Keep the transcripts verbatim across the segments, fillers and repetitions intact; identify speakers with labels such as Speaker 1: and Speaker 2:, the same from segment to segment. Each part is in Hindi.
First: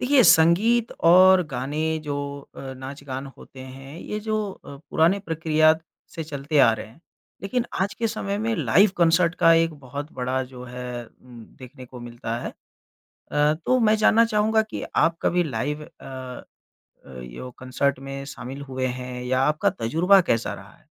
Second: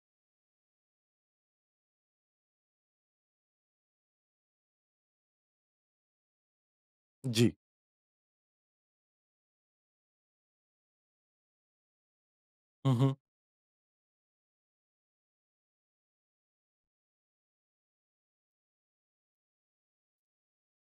Speaker 1: देखिए, संगीत और गाने जो अ, नाच गान होते हैं, ये जो अ, पुराने प्रक्रिया से चलते आ रहे हैं।
Speaker 2: जी।
Speaker 1: लेकिन आज के समय में लाइव कंसर्ट का एक बहुत बड़ा जो है उम, देखने को मिलता है।
Speaker 2: हुँ, हुँ।
Speaker 1: अ, तो मैं जानना चाहूँगा कि आप कभी लाइव अ अ, यो कंसर्ट में शामिल हुए हैं या आपका तजुर्बा कैसा रहा है?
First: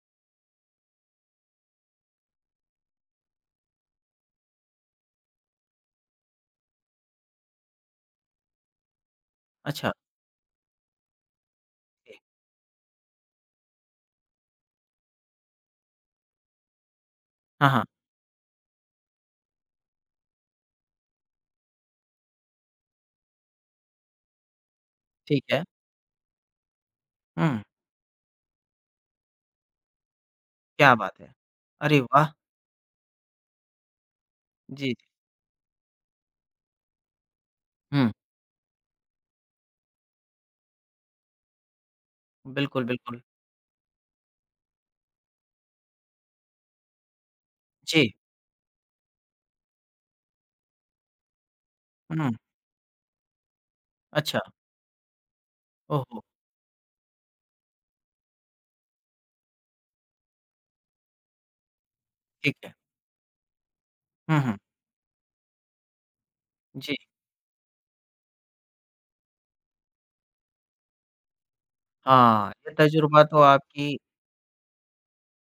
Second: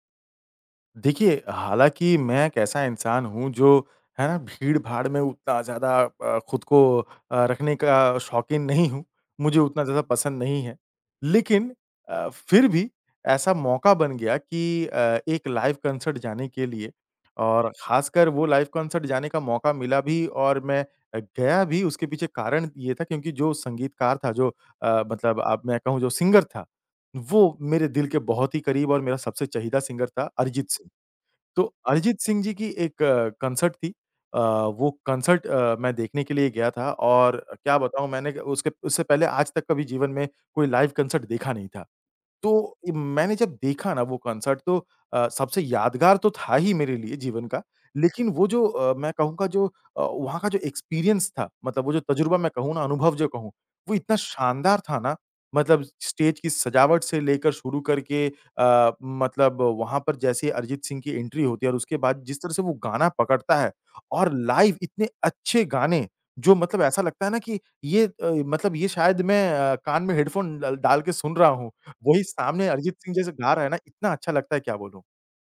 Speaker 2: देखिए, हालाँकि मैं एक ऐसा इंसान हूँ जो है ना भीड़-भाड़ में उतना ज़्यादा अ, खुद को अ, रखने का शौकीन नहीं हूँ, मुझे उतना
Speaker 1: अच्छा,
Speaker 2: ज़्यादा पसंद नहीं है। लेकिन
Speaker 1: ओके।
Speaker 2: अ, फिर भी ऐसा मौका बन गया कि अ, एक लाइव कॉन्सर्ट जाने के लिए
Speaker 1: हाँ,
Speaker 2: और
Speaker 1: हाँ,
Speaker 2: ख़ासकर वो लाइव कॉन्सर्ट जाने का मौका मिला भी और मैं अ, गया भी। उसके पीछे कारण ये था क्योंकि जो संगीतकार था, जो अ, मतलब
Speaker 1: ठीक
Speaker 2: अब
Speaker 1: है।
Speaker 2: मैं कहूँ जो सिंगर था,
Speaker 1: हुँ,
Speaker 2: वो मेरे दिल के बहुत ही करीब और मेरा सबसे चहीदा सिंगर था अरिजीत सिंह।
Speaker 1: क्या बात है!
Speaker 2: तो
Speaker 1: अरे
Speaker 2: अरिजीत
Speaker 1: वाह!
Speaker 2: सिंह जी की एक कंसर्ट थी। अ, वो
Speaker 1: जी, जी।
Speaker 2: कंसर्ट अ, मैं देखने के लिए गया था। और क्या बताऊँ,
Speaker 1: हुँ,
Speaker 2: मैंने उसके उससे पहले आज तक कभी जीवन में कोई लाइव कंसर्ट देखा नहीं था। तो
Speaker 1: बिल्कुल,
Speaker 2: इ
Speaker 1: बिल्कुल।
Speaker 2: मैंने जब देखा ना वो कॉन्सर्ट, तो अ, सबसे यादगार तो था ही मेरे लिए जीवन का,
Speaker 1: जी,
Speaker 2: लेकिन वो जो अ, मैं कहूँगा जो अ, वहाँ का जो एक्सपीरियंस था, मतलब वो जो
Speaker 1: हुँ,
Speaker 2: तजुर्बा मैं कहूँ ना, अनुभव जो कहूँ, वो इतना
Speaker 1: अच्छा,
Speaker 2: शानदार था ना। मतलब
Speaker 1: ओह हो!
Speaker 2: स्टेज की सजावट से लेकर शुरू करके अ, मतलब वहाँ पर जैसे ही अरिजीत सिंह की एंट्री होती है और उसके बाद जिस तरह
Speaker 1: ठीक
Speaker 2: से वो
Speaker 1: है।
Speaker 2: गाना पकड़ता है और
Speaker 1: हुँ, हुँ।
Speaker 2: लाइव इतने अच्छे गाने, जो मतलब
Speaker 1: जी,
Speaker 2: ऐसा लगता है ना कि ये अ, मतलब ये शायद मैं अ, कान में हेडफ़ोन डल डाल के सुन रहा हूँ। वही
Speaker 1: हाँ,
Speaker 2: सामने
Speaker 1: ये
Speaker 2: अरिजीत सिंह
Speaker 1: तजुर्बा
Speaker 2: जैसे
Speaker 1: तो
Speaker 2: गा रहा है ना,
Speaker 1: आपकी
Speaker 2: इतना अच्छा लगता है क्या बोलूँ।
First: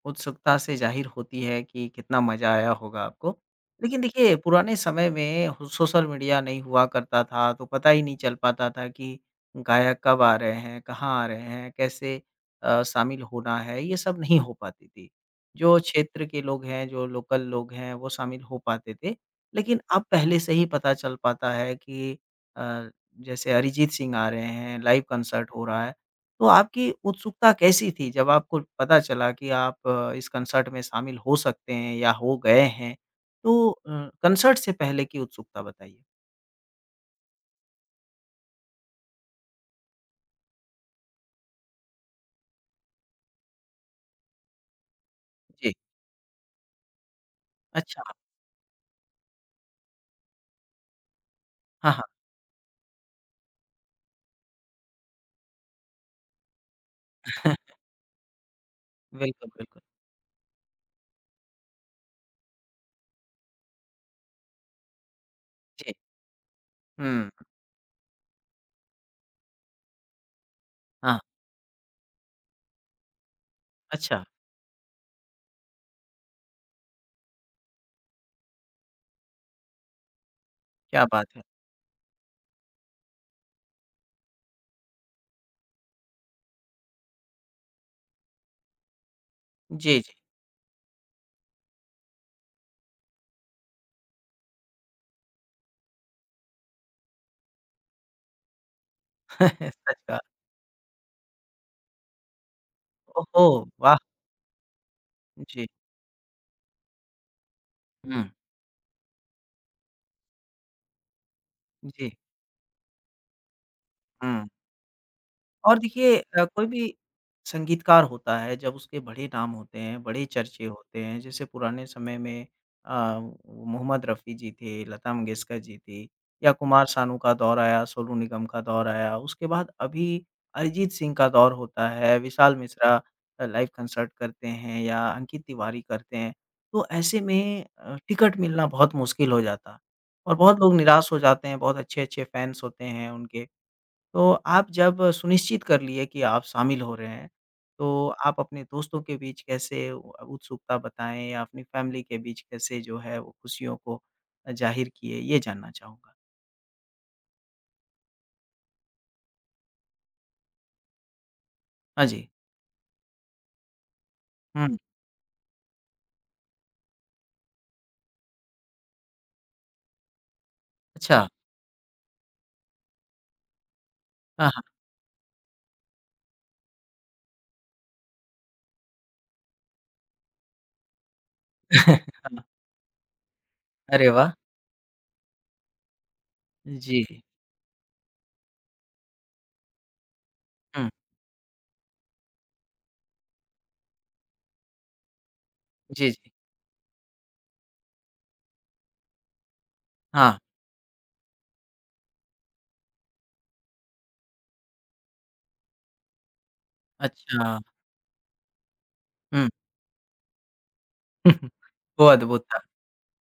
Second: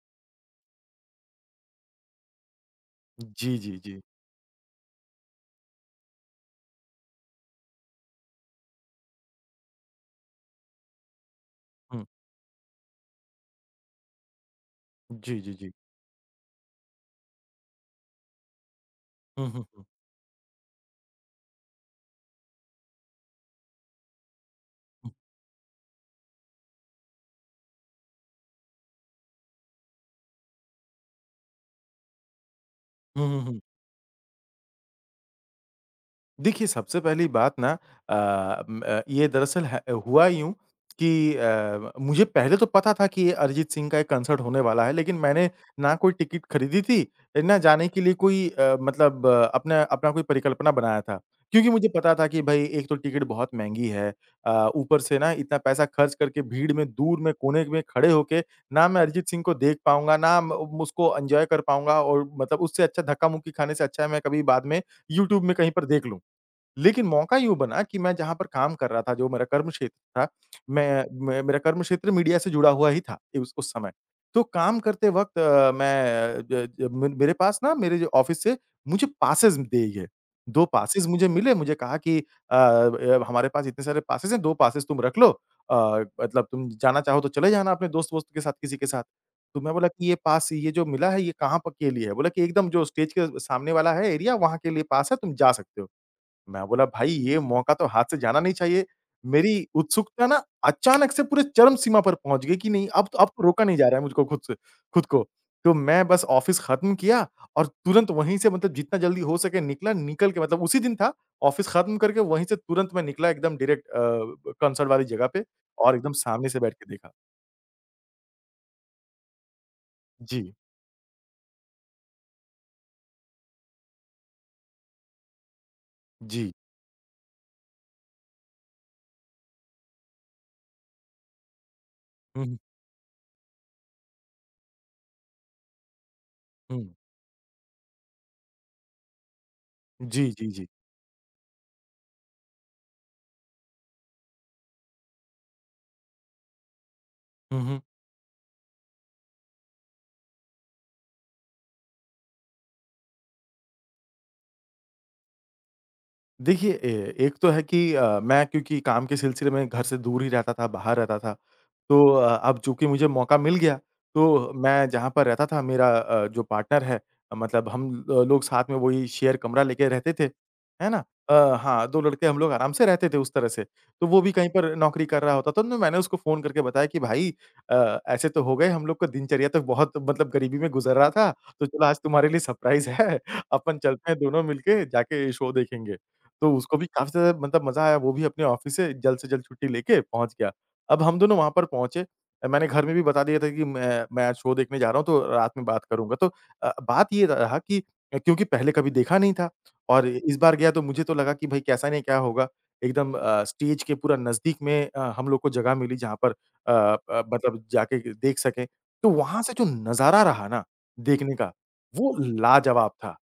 Speaker 1: उत्सुकता से ज़ाहिर होती है कि कितना मज़ा आया होगा आपको।
Speaker 2: जी, जी, जी।
Speaker 1: लेकिन देखिए, पुराने समय में हो सोशल मीडिया नहीं हुआ करता था, तो पता ही नहीं चल पाता था कि गायक कब आ रहे हैं, कहाँ आ रहे हैं,
Speaker 2: हुँ।
Speaker 1: कैसे अ, शामिल होना है, ये सब नहीं हो पाती थी।
Speaker 2: जी, जी, जी।
Speaker 1: जो क्षेत्र के लोग हैं, जो लोकल लोग हैं, वो शामिल हो पाते थे।
Speaker 2: हुँ, हुँ,
Speaker 1: लेकिन
Speaker 2: हुँ,
Speaker 1: अब पहले से ही पता चल पाता है कि अ, जैसे अरिजीत सिंह आ रहे हैं, लाइव
Speaker 2: हुँ।
Speaker 1: कंसर्ट हो रहा है। तो आपकी उत्सुकता कैसी थी जब आपको पता चला कि आप अ, इस कंसर्ट में शामिल हो सकते हैं या हो गए हैं?
Speaker 2: हुँ, हुँ, हुँ।
Speaker 1: तो अ, कंसर्ट से पहले की उत्सुकता बताइए?
Speaker 2: देखिए, सबसे पहली बात ना, अ, म अ, ये दरअसल है, हुआ यूँ कि अ, मुझे पहले तो पता था कि ये अरिजीत सिंह का एक कंसर्ट होने वाला है, लेकिन मैंने
Speaker 1: जी,
Speaker 2: ना कोई टिकट खरीदी थी, ना जाने के
Speaker 1: अच्छा।
Speaker 2: लिए कोई अ, मतलब अ, अपना अपना कोई परिकल्पना बनाया था। क्योंकि मुझे
Speaker 1: हाँ, हाँ।
Speaker 2: पता था कि भई एक तो टिकट बहुत महँगी है, अ, ऊपर से ना इतना पैसा खर्च करके भीड़ में, दूर में, कोने में खड़े होके ना मैं अरिजीत सिंह
Speaker 1: बिल्कुल,
Speaker 2: को देख
Speaker 1: बिल्कुल।
Speaker 2: पाऊँगा, ना म उसको एन्जॉय कर पाऊँगा। और मतलब उससे अच्छा, धक्का-मुक्की खाने से अच्छा है मैं कभी बाद में यूट्यूब में कहीं पर
Speaker 1: जी।
Speaker 2: देख लूँ। लेकिन
Speaker 1: हुँ,
Speaker 2: मौका यूँ बना कि मैं जहाँ पर काम कर रहा था, जो मेरा कर्म क्षेत्र था, मैं
Speaker 1: हाँ,
Speaker 2: मैं मेरा कर्म क्षेत्र मीडिया से जुड़ा हुआ ही था उस उस समय।
Speaker 1: अच्छा,
Speaker 2: तो काम करते वक़्त अ, मैं ज ज मे मेरे पास ना, मेरे जो ऑफ़िस से मुझे पासेज़ दिए गए। दो
Speaker 1: क्या
Speaker 2: पासेज़
Speaker 1: बात
Speaker 2: मुझे
Speaker 1: है।
Speaker 2: मिले, मुझे कहा कि अ, ब हमारे पास इतने सारे पासेज़ हैं, दो पासेज़ तुम रख लो, अ, मतलब तुम जाना चाहो तो चले जाना अपने दोस्त-वोस्त के साथ, किसी के साथ। तो मैं बोला
Speaker 1: जी,
Speaker 2: कि ये
Speaker 1: जी।
Speaker 2: पास, ये जो मिला है, ये कहाँ प के लिए है? बोला कि एकदम जो स्टेज के सामने वाला है एरिया, वहाँ के लिए पास है, तुम जा सकते हो। मैं बोला, "भाई ये मौका तो हाथ से जाना नहीं चाहिए।" मेरी
Speaker 1: सच कहा।
Speaker 2: उत्सुकता ना अचानक से पूरे चरम सीमा पर पहुँच गई कि नहीं, अब तो
Speaker 1: ओह
Speaker 2: अब तो
Speaker 1: हो!
Speaker 2: रोका नहीं जा रहा
Speaker 1: वाह!
Speaker 2: है मुझको खुद से खुद को।
Speaker 1: जी।
Speaker 2: तो मैं बस ऑफ़िस ख़त्म किया और तुरंत
Speaker 1: हुँ,
Speaker 2: वहीं से, मतलब जितना जल्दी हो सके निकला। निकल के, मतलब उसी दिन था, ऑफ़िस ख़त्म
Speaker 1: जी,
Speaker 2: करके वहीं से तुरंत मैं निकला एकदम डायरेक्ट
Speaker 1: हुँ।
Speaker 2: अ, कंसर्ट वाली जगह पे
Speaker 1: और
Speaker 2: और एकदम
Speaker 1: देखिए अ,
Speaker 2: सामने से
Speaker 1: कोई
Speaker 2: बैठ के
Speaker 1: भी
Speaker 2: देखा।
Speaker 1: संगीतकार होता है, जब उसके बड़े नाम होते हैं, बड़े
Speaker 2: जी,
Speaker 1: चर्चे होते हैं, जैसे पुराने समय में अ, वो मोहम्मद रफ़ी जी थे, लता मंगेशकर जी थी
Speaker 2: जी।
Speaker 1: या कुमार सानू का दौर आया, सोनू निगम का दौर आया, उसके बाद अभी अरिजीत सिंह का दौर होता है,
Speaker 2: हुँ,
Speaker 1: विशाल
Speaker 2: हुँ,
Speaker 1: मिश्रा अ, लाइव कंसर्ट करते हैं या अंकित तिवारी करते हैं।
Speaker 2: हुँ।
Speaker 1: तो ऐसे में अ, टिकट मिलना बहुत मुश्किल हो जाता
Speaker 2: जी,
Speaker 1: और
Speaker 2: जी,
Speaker 1: बहुत
Speaker 2: जी।
Speaker 1: लोग निराश हो जाते हैं, बहुत अच्छे-अच्छे फैन्स होते हैं उनके। तो आप जब सुनिश्चित कर लिए कि आप शामिल हो रहे हैं,
Speaker 2: हुँ, हुँ।
Speaker 1: तो आप अपने दोस्तों के बीच कैसे उ उत्सुकता बताएँ या अपनी फैमिली के बीच कैसे जो है वो खुशियों को अ, जाहिर किए? ये जानना चाहूँगा।
Speaker 2: देखिए, ए एक तो है कि अ, मैं क्योंकि काम के सिलसिले में घर से दूर ही रहता था, बाहर रहता था। तो
Speaker 1: हाँ जी।
Speaker 2: अ, अब चूँकि मुझे मौका मिल गया, तो
Speaker 1: हुँ,
Speaker 2: मैं जहाँ पर रहता था, मेरा अ, जो पार्टनर है, अ, मतलब हम ल लोग साथ में वही शेयर कमरा लेके रहते थे, है ना?
Speaker 1: अच्छा।
Speaker 2: अ, हाँ, दो लड़के हम लोग आराम से रहते थे उस तरह से। तो वो भी कहीं
Speaker 1: हाँ,
Speaker 2: पर
Speaker 1: हाँ।
Speaker 2: नौकरी कर रहा होता था, तो मैंने उसको फ़ोन करके बताया कि भाई अ, ऐसे तो हो गए हम लोग का दिनचर्या तो बहुत, मतलब गरीबी में गुज़र रहा था, तो चलो आज
Speaker 1: हाँ,
Speaker 2: तुम्हारे लिए सरप्राइज़ है, अपन
Speaker 1: अरे
Speaker 2: चलते हैं
Speaker 1: वाह!
Speaker 2: दोनों मिलके जाके शो देखेंगे। तो उसको भी
Speaker 1: जी।
Speaker 2: काफ़ी ज़्यादा, मतलब मज़ा आया, वो भी अपने ऑफ़िस से जल्द से जल्द छुट्टी लेके पहुँच गया।
Speaker 1: हुँ,
Speaker 2: अब हम दोनों वहाँ पर पहुँचे, मैंने घर में भी बता दिया था कि मैं मैं आज शो देखने जा रहा हूँ, तो रात में बात
Speaker 1: जी,
Speaker 2: करूँगा। तो
Speaker 1: जी।
Speaker 2: अ, बात ये रहा कि क्योंकि पहले कभी देखा नहीं था और इस
Speaker 1: हाँ,
Speaker 2: बार गया, तो मुझे तो लगा कि भाई कैसा नहीं क्या होगा। एकदम अ, स्टेज के पूरा नज़दीक में अ, हम लोग को जगह मिली जहाँ पर अ अ,
Speaker 1: अच्छा।
Speaker 2: मतलब जाके देख सकें। तो वहाँ
Speaker 1: हुँ।
Speaker 2: से जो नज़ारा रहा ना देखने का,
Speaker 1: वो
Speaker 2: वो
Speaker 1: अद्भुत था।
Speaker 2: लाजवाब था।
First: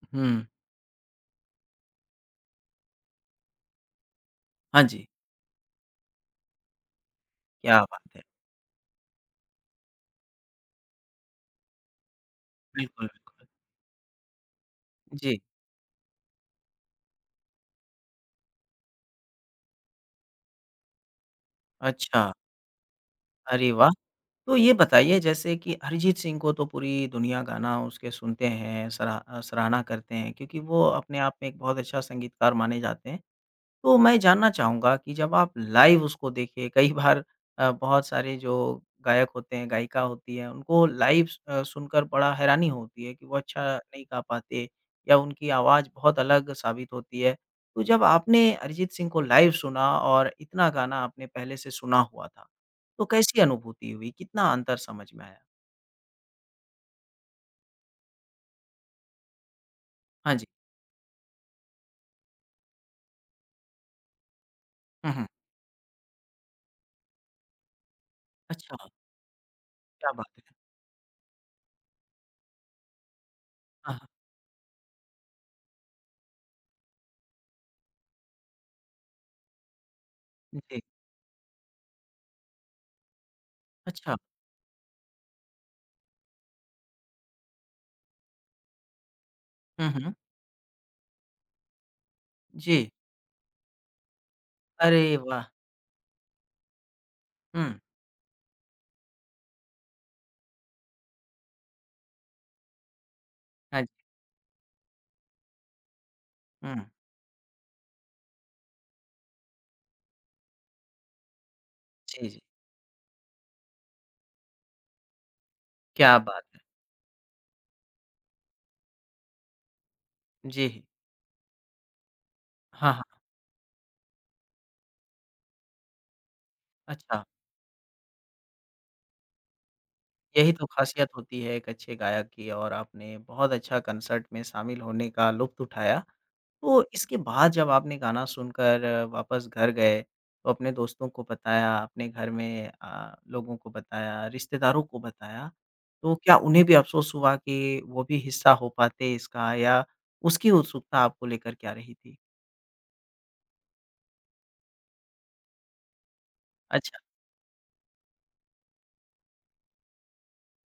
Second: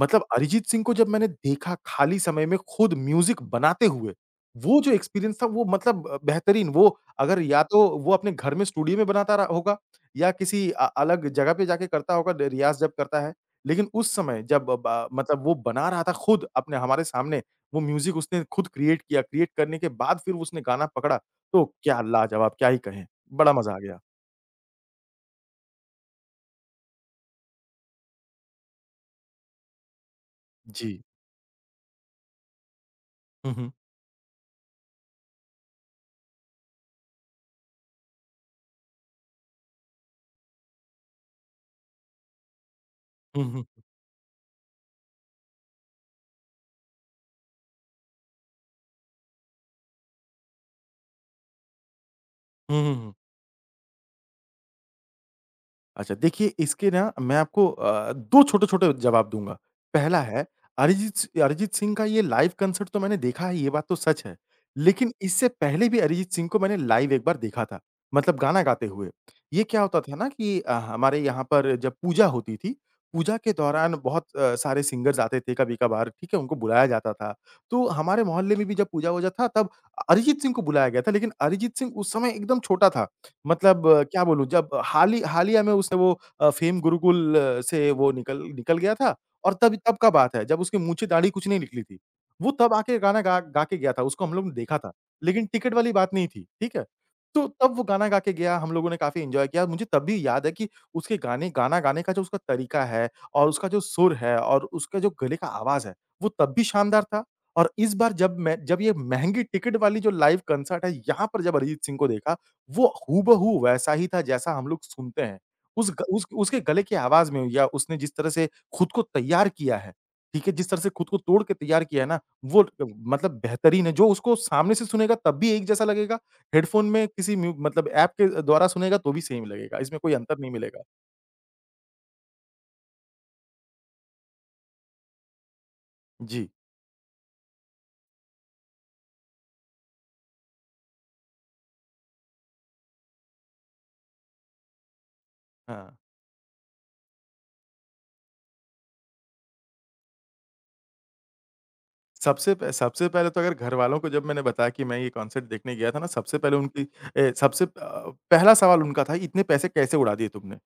Speaker 2: मतलब
Speaker 1: हुँ,
Speaker 2: अरिजीत सिंह को जब मैंने देखा खाली समय में खुद म्यूज़िक बनाते हुए, वो
Speaker 1: हाँ
Speaker 2: जो
Speaker 1: जी।
Speaker 2: एक्सपीरियंस था वो, मतलब अ, बेहतरीन। वो अगर या
Speaker 1: क्या
Speaker 2: तो
Speaker 1: बात
Speaker 2: वो
Speaker 1: है!
Speaker 2: अपने घर में स्टूडियो में बनाता रहा होगा या किसी अ, अलग जगह पे जाके करता होगा, ड रियाज़ जब
Speaker 1: बिल्कुल,
Speaker 2: करता है।
Speaker 1: बिल्कुल।
Speaker 2: लेकिन उस समय जब अ, ब
Speaker 1: जी,
Speaker 2: मतलब वो बना रहा था खुद अपने हमारे सामने, वो म्यूज़िक उसने खुद क्रिएट किया, क्रिएट करने के बाद फिर उसने गाना पकड़ा, तो क्या
Speaker 1: अच्छा।
Speaker 2: लाजवाब! क्या ही कहें? बड़ा
Speaker 1: अरे
Speaker 2: मज़ा आ
Speaker 1: वाह!
Speaker 2: गया।
Speaker 1: तो ये बताइए जैसे कि अरिजीत सिंह को तो पूरी दुनिया गाना उसके सुनते हैं, सराह अ, सराहना करते हैं क्योंकि वो
Speaker 2: जी।
Speaker 1: अपने आप में एक बहुत अच्छा संगीतकार माने जाते हैं।
Speaker 2: हुँ, हुँ।
Speaker 1: तो मैं जानना चाहूँगा कि जब आप लाइव उसको देखे, कई बार अ, बहुत सारे जो गायक होते हैं, गायिका होती हैं, उनको लाइव स- अ, सुनकर बड़ा हैरानी होती है कि वो
Speaker 2: हुँ,
Speaker 1: अच्छा
Speaker 2: हुँ।
Speaker 1: नहीं गा पाते या उनकी आवाज़ बहुत अलग साबित होती है। तो जब आपने अरिजीत सिंह को लाइव सुना और इतना गाना आपने पहले से सुना हुआ था,
Speaker 2: हुँ, हुँ,
Speaker 1: तो
Speaker 2: हुँ।
Speaker 1: कैसी अनुभूति हुई? कितना अंतर समझ में आया?
Speaker 2: अच्छा, देखिए इसके ना मैं आपको अ, दो छोटे-छोटे जवाब दूँगा। पहला
Speaker 1: हाँ
Speaker 2: है,
Speaker 1: जी।
Speaker 2: अरिजीत सि अरिजीत सिंह का ये लाइव कंसर्ट तो मैंने देखा है, ये बात तो सच है। लेकिन
Speaker 1: हुँ, हुँ।
Speaker 2: इससे पहले भी अरिजीत सिंह को मैंने लाइव एक बार देखा था, मतलब गाना
Speaker 1: अच्छा,
Speaker 2: गाते हुए। ये क्या होता
Speaker 1: क्या
Speaker 2: था ना
Speaker 1: बात है!
Speaker 2: कि अ, हमारे यहाँ पर जब पूजा होती थी, पूजा के दौरान
Speaker 1: हाँ, हाँ।
Speaker 2: बहुत अ, सारे सिंगर्स आते थे कभी-कभार, ठीक है? उनको बुलाया जाता था। तो हमारे मोहल्ले में भी जब पूजा-वूजा था, तब अरिजीत सिंह को
Speaker 1: जी,
Speaker 2: बुलाया गया था, लेकिन अरिजीत सिंह उस समय एकदम छोटा था। मतलब अ,
Speaker 1: अच्छा।
Speaker 2: क्या बोलूँ, जब हाल ही हालिया में उसने वो अ, फेम गुरुकुल से वो निकल निकल गया था और तब
Speaker 1: हुँ,
Speaker 2: तब का
Speaker 1: हुँ।
Speaker 2: बात है, जब उसकी मूंछें दाढ़ी कुछ नहीं निकली थी। वो तब
Speaker 1: जी।
Speaker 2: आके गाना गा गा के गया था, उसको हम लोग ने देखा था।
Speaker 1: अरे
Speaker 2: लेकिन
Speaker 1: वाह!
Speaker 2: टिकट वाली बात नहीं थी, ठीक है? तो
Speaker 1: हुँ,
Speaker 2: तब वो गाना गा के गया, हम लोगों ने काफ़ी एन्जॉय किया। मुझे तब भी याद है कि उसके गाने गाना गाने का जो उसका तरीका है और उसका जो
Speaker 1: हाँ जी।
Speaker 2: सुर है और उसका जो गले का आवाज़ है, वो तब भी
Speaker 1: हुँ,
Speaker 2: शानदार था। और इस बार जब मैं जब ये महँगी टिकट वाली जो लाइव कंसर्ट है, यहाँ पर जब अरिजीत सिंह को
Speaker 1: जी,
Speaker 2: देखा,
Speaker 1: जी।
Speaker 2: वो हूबहू वैसा ही था जैसा हम लोग सुनते हैं। उस ग
Speaker 1: क्या
Speaker 2: उस
Speaker 1: बात!
Speaker 2: उसके गले की आवाज़ में या उसने जिस तरह से खुद को तैयार किया है, ठीक है?
Speaker 1: जी।
Speaker 2: जिस तरह से खुद को तोड़ के तैयार किया है ना, वो
Speaker 1: हाँ, हाँ।
Speaker 2: मतलब बेहतरीन है। जो उसको सामने से सुनेगा तब भी एक जैसा लगेगा, हेडफ़ोन में
Speaker 1: अच्छा,
Speaker 2: किसी म्यू मतलब ऐप के द्वारा सुनेगा तो भी सेम लगेगा। इसमें कोई अंतर नहीं
Speaker 1: यही तो
Speaker 2: मिलेगा।
Speaker 1: ख़ासियत होती है एक अच्छे गायक की और आपने बहुत अच्छा कंसर्ट में शामिल होने का लुत्फ़ उठाया।
Speaker 2: जी,
Speaker 1: तो इसके बाद जब आपने गाना सुनकर वापस घर गए, तो अपने दोस्तों को बताया, अपने घर में अ, लोगों को बताया, रिश्तेदारों को बताया,
Speaker 2: हाँ।
Speaker 1: तो क्या उन्हें भी अफ़सोस हुआ कि वो भी हिस्सा हो पाते इसका या उसकी उत्सुकता आपको लेकर क्या रही थी?
Speaker 2: सबसे प सबसे पहले तो अगर घरवालों को जब मैंने बताया कि मैं ये कॉन्सर्ट देखने गया था ना, सबसे पहले उनकी
Speaker 1: अच्छा।
Speaker 2: ए, सबसे प- अ, पहला सवाल उनका था, "इतने पैसे कैसे उड़ा दिए तुमने?"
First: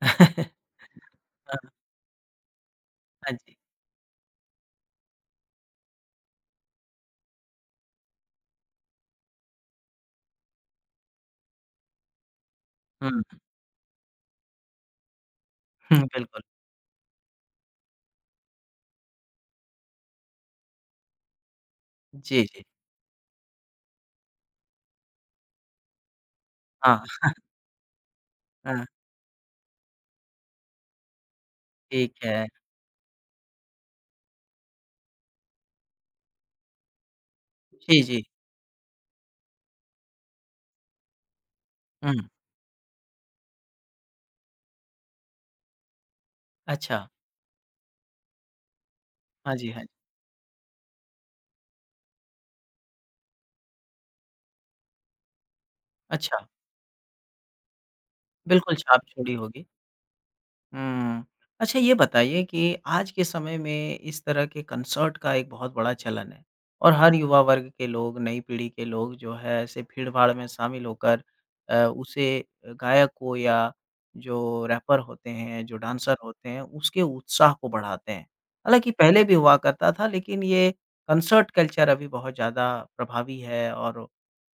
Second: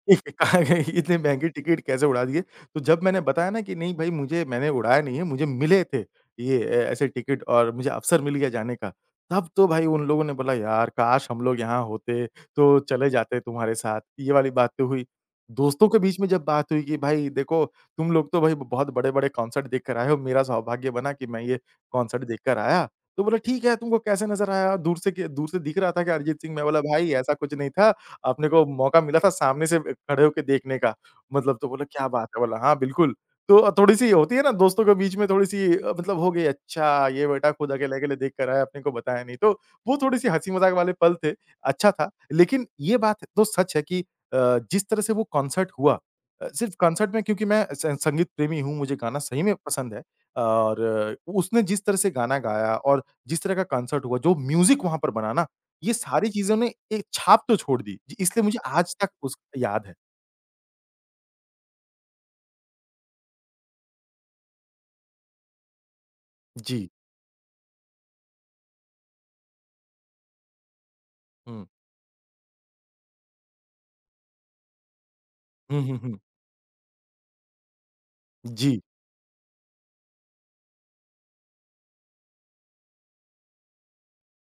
Speaker 2: इतनी महँगी
Speaker 1: हाँ,
Speaker 2: टिकट कैसे उड़ा दिए? तो जब मैंने
Speaker 1: हाँ
Speaker 2: बताया
Speaker 1: जी।
Speaker 2: ना कि नहीं भाई मुझे मैंने उड़ाया नहीं है, मुझे मिले थे ये ए, ऐसे टिकट और मुझे अवसर मिल गया जाने का। तब तो भाई उन लोगों ने बोला, "यार काश हम लोग यहाँ होते, तो चले
Speaker 1: हुँ,
Speaker 2: जाते तुम्हारे साथ।" ये वाली बात तो हुई। दोस्तों के
Speaker 1: हुँ,
Speaker 2: बीच में
Speaker 1: बिल्कुल।
Speaker 2: जब बात हुई कि भाई देखो तुम लोग तो भाई बहुत बड़े-बड़े कॉन्सर्ट देख कर आए हो, मेरा सौभाग्य बना कि मैं ये कॉन्सर्ट देख
Speaker 1: जी,
Speaker 2: कर
Speaker 1: जी।
Speaker 2: आया। तो बोला ठीक है, तुमको कैसे नज़र आया? दूर से के दूर से दिख रहा था क्या अरिजीत सिंह? मैं बोला
Speaker 1: हाँ।
Speaker 2: भाई ऐसा कुछ नहीं था, अपने को
Speaker 1: हाँ,
Speaker 2: मौका मिला था सामने से ब खड़े होके देखने का। मतलब तो बोला क्या
Speaker 1: ठीक
Speaker 2: बात है?
Speaker 1: है।
Speaker 2: बोला हाँ, बिल्कुल। तो थोड़ी-सी होती है ना दोस्तों के बीच में थोड़ी-सी अ, मतलब हो गई अच्छा ये बेटा खुद
Speaker 1: जी,
Speaker 2: अकेले-अकेले
Speaker 1: जी।
Speaker 2: देख कर आया, अपने को बताया नहीं। तो वो थोड़ी-सी हँसी-मज़ाक वाले पल थे, अच्छा था।
Speaker 1: हुँ,
Speaker 2: लेकिन ये बात तो सच है कि अ, जिस तरह से वो कॉन्सर्ट हुआ अ, सिर्फ़
Speaker 1: अच्छा।
Speaker 2: कॉन्सर्ट में क्योंकि मैं स संगीत प्रेमी हूँ, मुझे गाना सही में
Speaker 1: हाँ जी, हाँ
Speaker 2: पसंद
Speaker 1: जी।
Speaker 2: है और अ, उसने जिस तरह से गाना गाया और जिस तरह का कॉन्सर्ट हुआ, जो म्यूज़िक वहाँ पर बना ना, ये सारी
Speaker 1: अच्छा,
Speaker 2: चीज़ों ने एक छाप तो छोड़ दी। जी, इसलिए मुझे
Speaker 1: बिल्कुल
Speaker 2: आज
Speaker 1: छाप
Speaker 2: तक
Speaker 1: छोड़ी
Speaker 2: उस
Speaker 1: होगी।
Speaker 2: याद है।
Speaker 1: हुँ। अच्छा ये बताइए कि आज के समय में इस तरह के कंसर्ट का एक बहुत बड़ा चलन है
Speaker 2: जी।
Speaker 1: और हर युवा वर्ग के लोग, नई पीढ़ी के लोग जो है ऐसे भीड़-भाड़ में शामिल होकर
Speaker 2: हुँ।
Speaker 1: अ, उसे गायक को या जो रैपर होते हैं, जो
Speaker 2: हुँ, हुँ,
Speaker 1: डांसर
Speaker 2: हुँ।
Speaker 1: होते हैं, उसके उत्साह को बढ़ाते हैं।
Speaker 2: जी,
Speaker 1: हालाँकि पहले भी हुआ करता था लेकिन ये कंसर्ट कल्चर अभी बहुत ज़्यादा प्रभावी है और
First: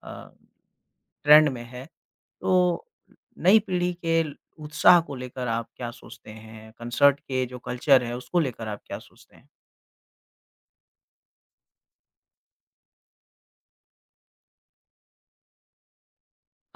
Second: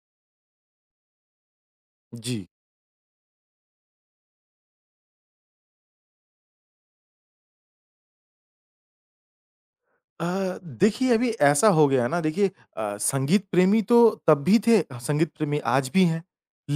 Speaker 1: अ ट्रेंड में है।
Speaker 2: जी।
Speaker 1: तो नई पीढ़ी के उत्साह को लेकर आप क्या सोचते हैं? कंसर्ट के जो कल्चर है उसको लेकर आप क्या सोचते हैं?
Speaker 2: अ, देखिए अभी ऐसा हो गया है ना देखिए अ, संगीत प्रेमी तो तब भी थे, संगीत प्रेमी आज भी हैं।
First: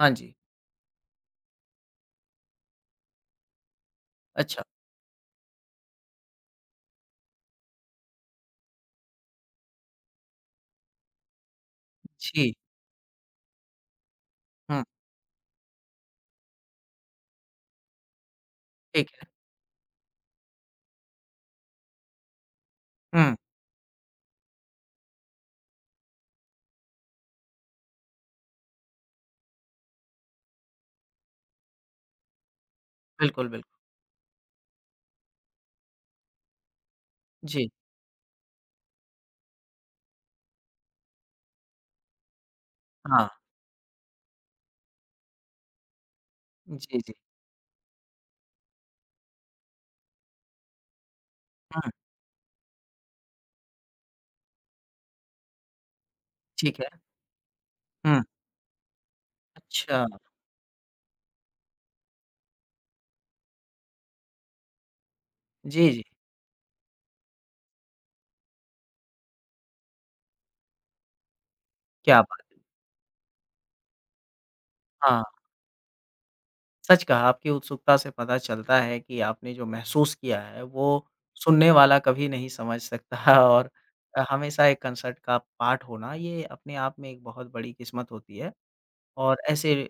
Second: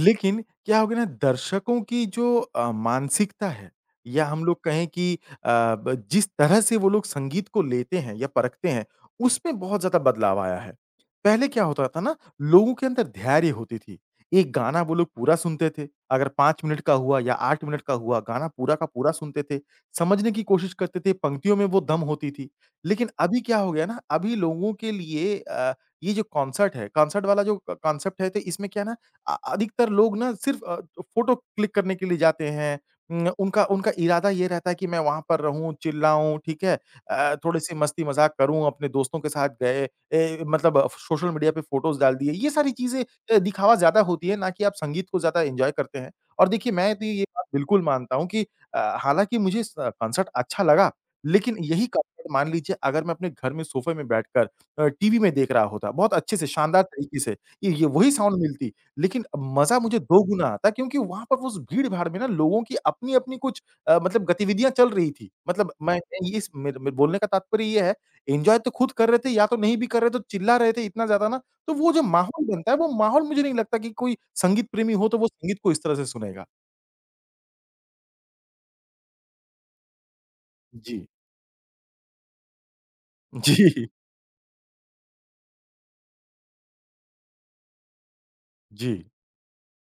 Speaker 1: हाँ जी,
Speaker 2: क्या हो गया ना दर्शकों की जो अ, मानसिकता है या हम लोग
Speaker 1: अच्छा।
Speaker 2: कहें कि अ, ब जिस तरह से वो लोग संगीत को लेते हैं या परखते हैं, उसमें बहुत ज़्यादा बदलाव आया है। पहले क्या होता था ना
Speaker 1: जी,
Speaker 2: लोगों के अंदर धैर्य होती थी। एक गाना
Speaker 1: हुँ,
Speaker 2: वो लोग पूरा सुनते थे, अगर पाँच मिनट का हुआ या आठ मिनट का हुआ गाना पूरा का पूरा
Speaker 1: ठीक है।
Speaker 2: सुनते थे, समझने की कोशिश करते थे, पंक्तियों में वो दम होती थी। लेकिन
Speaker 1: हुँ,
Speaker 2: अभी क्या हो गया ना, अभी लोगों के लिए अ, ये जो कॉन्सर्ट है, कॉन्सर्ट वाला जो क कॉन्सेप्ट है तो इसमें क्या है ना अ, अधिकतर लोग ना सिर्फ़ अ, फ़ोटो क्लिक करने के लिए जाते हैं। उम,
Speaker 1: बिल्कुल,
Speaker 2: उनका
Speaker 1: बिल्कुल।
Speaker 2: उनका इरादा ये रहता है कि मैं वहाँ पर रहूँ, चिल्लाऊँ, ठीक है? अ,
Speaker 1: जी,
Speaker 2: थोड़ी-सी मस्ती-मज़ाक करूँ, अपने दोस्तों के साथ गए ए, मतलब अ, सोशल मीडिया पे फ़ोटोज़ डाल दिए। ये सारी चीज़ें
Speaker 1: हाँ।
Speaker 2: अ, दिखावा ज़्यादा होती है, ना कि आप संगीत को ज़्यादा एन्जॉय करते हैं। और देखिए मैं
Speaker 1: जी,
Speaker 2: तो
Speaker 1: जी।
Speaker 2: ये बात बिल्कुल मानता हूँ कि अ, हालाँकि मुझे स कॉन्सर्ट अच्छा लगा। लेकिन यही
Speaker 1: हुँ,
Speaker 2: कंफर्ट मान लीजिए अगर मैं अपने घर में सोफ़े में बैठकर अ, टीवी में देख रहा होता, बहुत अच्छे से
Speaker 1: ठीक
Speaker 2: शानदार
Speaker 1: है।
Speaker 2: तरीके से, ये ये वही
Speaker 1: हुँ,
Speaker 2: साउंड मिलती, लेकिन मज़ा मुझे
Speaker 1: अच्छा।
Speaker 2: दोगुना आता क्योंकि वहाँ पर उस भीड़-भाड़ में ना लोगों की अपनी-अपनी कुछ अ, मतलब गतिविधियाँ चल रही थी। मतलब
Speaker 1: जी,
Speaker 2: मैं
Speaker 1: जी,
Speaker 2: ये इस मेर मेरे बोलने का तात्पर्य ये है, एन्जॉय तो खुद कर रहे थे या तो नहीं भी कर रहे तो चिल्ला रहे थे इतना ज़्यादा ना, तो वो जो
Speaker 1: क्या बात!
Speaker 2: माहौल बनता है, वो माहौल मुझे नहीं लगता कि कोई संगीत प्रेमी हो तो
Speaker 1: हाँ,
Speaker 2: वो संगीत को इस तरह से सुनेगा।
Speaker 1: सच कहा, आपकी उत्सुकता से पता चलता है कि आपने जो महसूस किया है
Speaker 2: जी।
Speaker 1: वो
Speaker 2: जी।
Speaker 1: सुनने वाला कभी नहीं समझ सकता। और अ, हमेशा एक कंसर्ट का पार्ट होना ये अपने आप में एक बहुत बड़ी किस्मत होती है।
Speaker 2: जी।
Speaker 1: और ऐसे अ,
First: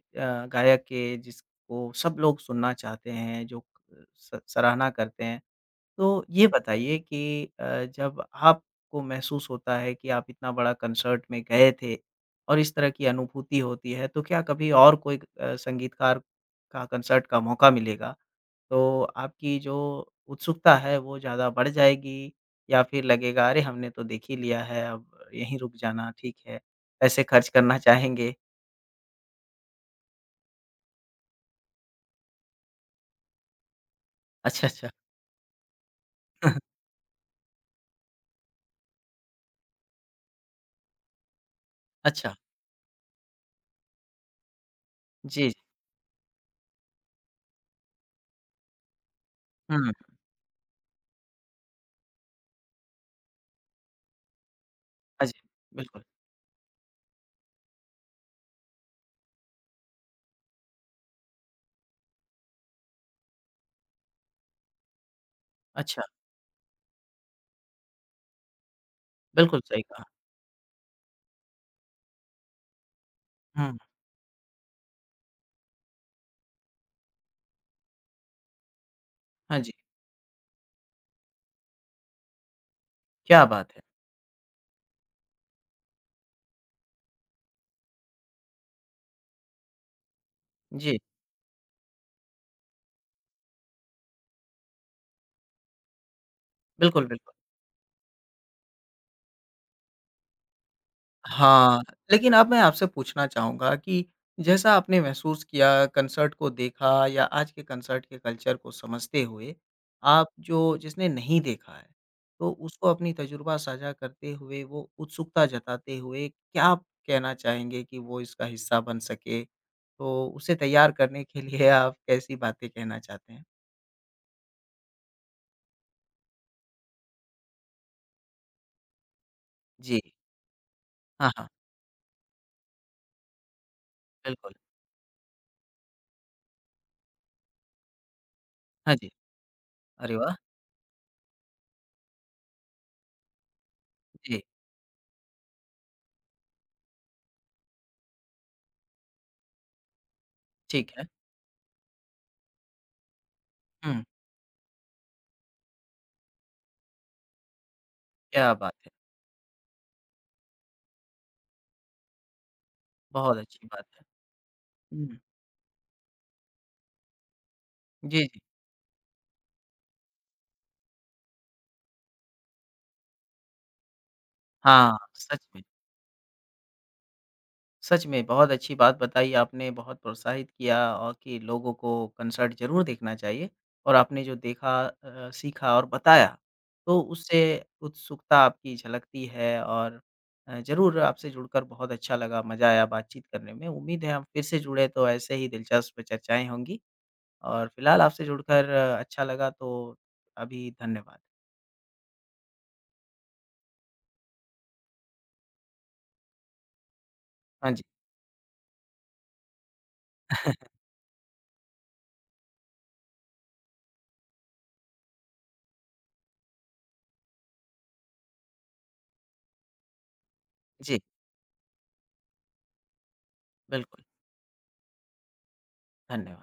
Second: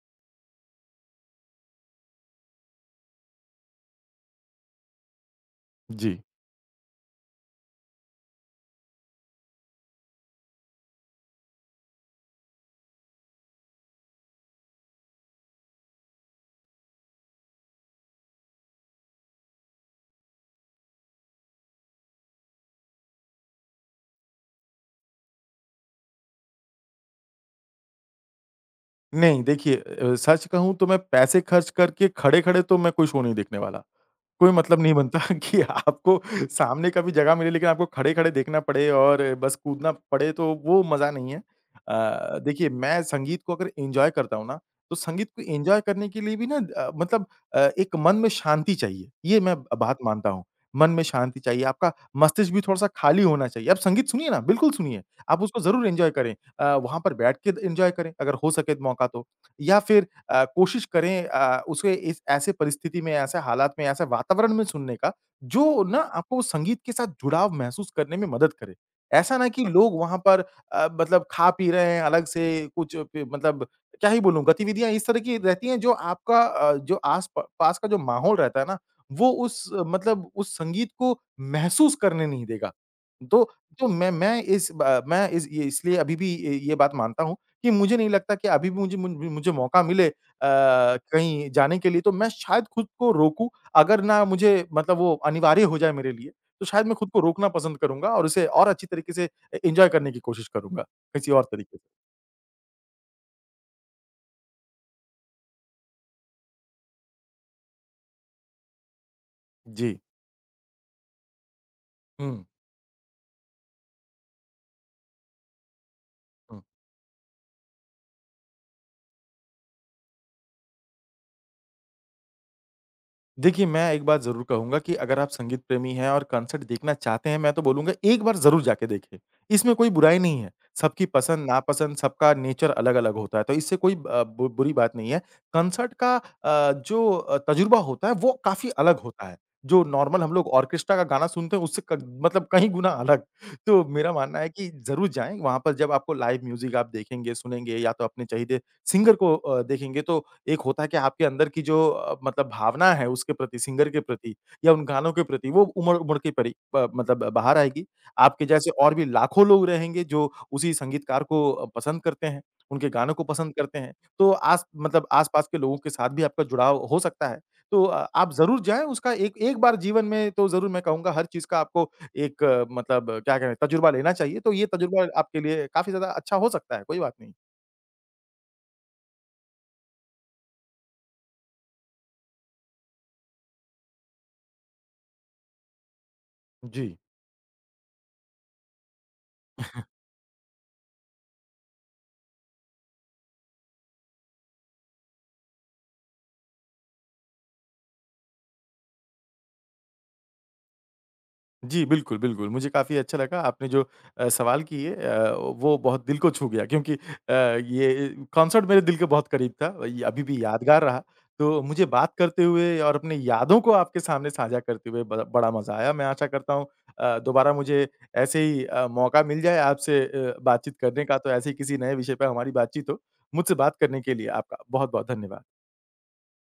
Speaker 1: गायक के जिसको सब लोग सुनना चाहते हैं, जो स सराहना करते हैं।
Speaker 2: जी।
Speaker 1: तो ये बताइए कि अ, जब आपको महसूस होता है कि आप इतना बड़ा कंसर्ट में गए थे और इस तरह की अनुभूति होती है, तो क्या कभी और कोई अ, संगीतकार का कंसर्ट का मौका मिलेगा, तो आपकी जो उत्सुकता है वो ज़्यादा बढ़ जाएगी? या फिर लगेगा अरे! हमने तो देख ही लिया है, अब यहीं रुक जाना ठीक है, पैसे खर्च करना चाहेंगे?
Speaker 2: नहीं देखिए अ, सच कहूँ तो मैं पैसे खर्च करके खड़े-खड़े तो मैं कोई शो नहीं देखने वाला। कोई
Speaker 1: अच्छा,
Speaker 2: मतलब
Speaker 1: अच्छा।
Speaker 2: नहीं बनता कि आपको सामने का भी जगह मिले लेकिन आपको खड़े-खड़े देखना पड़े और बस कूदना पड़े तो वो मज़ा नहीं है।
Speaker 1: अच्छा,
Speaker 2: अ, देखिए मैं संगीत को अगर एन्जॉय करता हूँ ना, तो संगीत को
Speaker 1: जी, जी।
Speaker 2: एन्जॉय करने के लिए भी ना अ, मतलब अ, एक मन में शांति चाहिए, ये मैं ब-
Speaker 1: हुँ,
Speaker 2: बात मानता हूँ। मन में शांति चाहिए, आपका मस्तिष्क भी थोड़ा-सा खाली होना चाहिए। आप संगीत सुनिए ना, बिल्कुल सुनिए,
Speaker 1: हाँ जी,
Speaker 2: आप उसको ज़रूर
Speaker 1: बिल्कुल।
Speaker 2: एन्जॉय करें। अ, वहाँ पर बैठ के एन्जॉय करें अगर हो सके मौका तो या फिर अ, कोशिश करें अ, उसे इस ऐसे परिस्थिति में, ऐसे हालात में, ऐसे वातावरण में सुनने का, जो ना
Speaker 1: अच्छा,
Speaker 2: आपको उस संगीत के साथ जुड़ाव महसूस करने में मदद करे। ऐसा ना
Speaker 1: बिल्कुल
Speaker 2: कि
Speaker 1: सही
Speaker 2: लोग
Speaker 1: कहा।
Speaker 2: वहाँ पर अ, मतलब खा-पी रहे हैं अलग से कुछ प मतलब
Speaker 1: हुँ,
Speaker 2: क्या ही बोलूँ, गतिविधियाँ इस तरह की रहती हैं जो आपका अ, जो आस प पास का जो माहौल रहता है ना, वो
Speaker 1: हाँ
Speaker 2: उस
Speaker 1: जी,
Speaker 2: अ, मतलब उस संगीत को महसूस करने नहीं देगा। तो
Speaker 1: क्या बात है।
Speaker 2: तो मैं मैं इस ब मैं इस ये इसलिए अभी भी ये ये बात मानता हूँ कि मुझे नहीं लगता कि अभी भी मुझे मुझ मुझे मौका मिले अ,
Speaker 1: जी,
Speaker 2: कहीं जाने के लिए तो मैं शायद खुद को रोकूँ, अगर ना मुझे मतलब वो अनिवार्य हो जाए मेरे लिए, तो शायद मैं
Speaker 1: बिल्कुल,
Speaker 2: खुद को
Speaker 1: बिल्कुल।
Speaker 2: रोकना पसंद करूँगा और उसे और अच्छी तरीके से ए एन्जॉय करने की कोशिश करूँगा, किसी और तरीके से।
Speaker 1: हाँ, लेकिन अब मैं आपसे पूछना चाहूँगा कि जैसा आपने महसूस किया, कंसर्ट को देखा या आज के कंसर्ट के कल्चर को समझते हुए,
Speaker 2: जी।
Speaker 1: आप जो जिसने नहीं देखा है,
Speaker 2: हुँ।
Speaker 1: तो उसको अपनी तजुर्बा साझा करते हुए, वो उत्सुकता जताते हुए, क्या आप कहना चाहेंगे कि वो इसका हिस्सा बन सके? तो उसे तैयार करने के लिए आप कैसी बातें कहना चाहते हैं?
Speaker 2: देखिए, मैं एक बात ज़रूर कहूँगा कि अगर आप संगीत प्रेमी हैं और कॉन्सर्ट देखना चाहते हैं, मैं तो बोलूँगा एक बार ज़रूर जाके देखें। इसमें कोई
Speaker 1: जी।
Speaker 2: बुराई नहीं है। सबकी
Speaker 1: हाँ, हाँ,
Speaker 2: पसंद-नापसंद, सबका नेचर अलग-अलग होता है, तो इससे कोई अ, बु
Speaker 1: बिल्कुल।
Speaker 2: बुरी बात नहीं है। कॉन्सर्ट का अ, जो अ, तजुर्बा होता है, वो काफ़ी
Speaker 1: हाँ
Speaker 2: अलग
Speaker 1: जी।
Speaker 2: होता है। जो
Speaker 1: अरे
Speaker 2: नॉर्मल हम
Speaker 1: वाह!
Speaker 2: लोग ऑर्केस्ट्रा का गाना सुनते हैं, उससे क मतलब कहीं गुना अलग। तो मेरा मानना
Speaker 1: जी,
Speaker 2: है कि ज़रूर जाएँ, वहाँ पर जब आपको लाइव म्यूज़िक आप देखेंगे, सुनेंगे या तो अपने चाहिए सिंगर को अ, देखेंगे तो एक होता है
Speaker 1: ठीक
Speaker 2: कि
Speaker 1: है।
Speaker 2: आपके अंदर की जो अ, मतलब भावना है उसके प्रति, सिंगर के
Speaker 1: हुँ,
Speaker 2: प्रति या उन गानों के प्रति, वो उमड़-उमड़ के परी प मतलब बाहर आएगी। आपके
Speaker 1: क्या
Speaker 2: जैसे
Speaker 1: बात है!
Speaker 2: और भी लाखों लोग रहेंगे जो उसी संगीतकार को अ, पसंद करते हैं, उनके गानों को
Speaker 1: बहुत
Speaker 2: पसंद
Speaker 1: अच्छी
Speaker 2: करते
Speaker 1: बात
Speaker 2: हैं।
Speaker 1: है।
Speaker 2: तो आस मतलब
Speaker 1: हुँ,
Speaker 2: आस-पास के लोगों के साथ भी आपका जुड़ाव हो सकता है। तो अ,
Speaker 1: जी,
Speaker 2: आप
Speaker 1: जी।
Speaker 2: ज़रूर जाएँ उसका एक एक बार जीवन में तो ज़रूर मैं कहूँगा हर चीज़ का आपको एक अ, मतलब क्या कहें, तजुर्बा लेना चाहिए। तो ये
Speaker 1: हाँ,
Speaker 2: तजुर्बा आपके
Speaker 1: सच में।
Speaker 2: लिए काफ़ी ज़्यादा अच्छा हो सकता है, कोई बात नहीं।
Speaker 1: सच में बहुत अच्छी बात बताई आपने, बहुत प्रोत्साहित किया और कि लोगों को कंसर्ट ज़रूर देखना चाहिए और आपने जो देखा, अ, सीखा और बताया,
Speaker 2: जी।
Speaker 1: तो उससे उत्सुकता आपकी झलकती है और अ, ज़रूर आपसे जुड़कर बहुत अच्छा लगा, मज़ा आया बातचीत करने में। उम्मीद है हम फिर से जुड़े तो ऐसे ही दिलचस्प चर्चाएँ होंगी। और फ़िलहाल आपसे जुड़कर अच्छा लगा, तो अभी धन्यवाद।
Speaker 2: जी, बिल्कुल, बिल्कुल। मुझे काफ़ी अच्छा लगा आपने जो अ, सवाल किए अ, वो बहुत दिल को छू गया क्योंकि अ,
Speaker 1: हाँ जी।
Speaker 2: ये कॉन्सर्ट मेरे दिल के बहुत करीब था। ये अभी भी यादगार रहा। तो मुझे बात करते हुए और अपनी यादों को आपके सामने साझा करते हुए बड़ा बड़ा मज़ा आया। मैं आशा करता हूँ अ, दोबारा मुझे ऐसे ही अ, मौका मिल जाए आपसे अ, बातचीत
Speaker 1: जी।
Speaker 2: करने का तो ऐसे ही किसी नए विषय पे हमारी बातचीत हो। मुझसे बात करने
Speaker 1: बिल्कुल।
Speaker 2: के लिए आपका बहुत-बहुत धन्यवाद।
Speaker 1: धन्यवाद।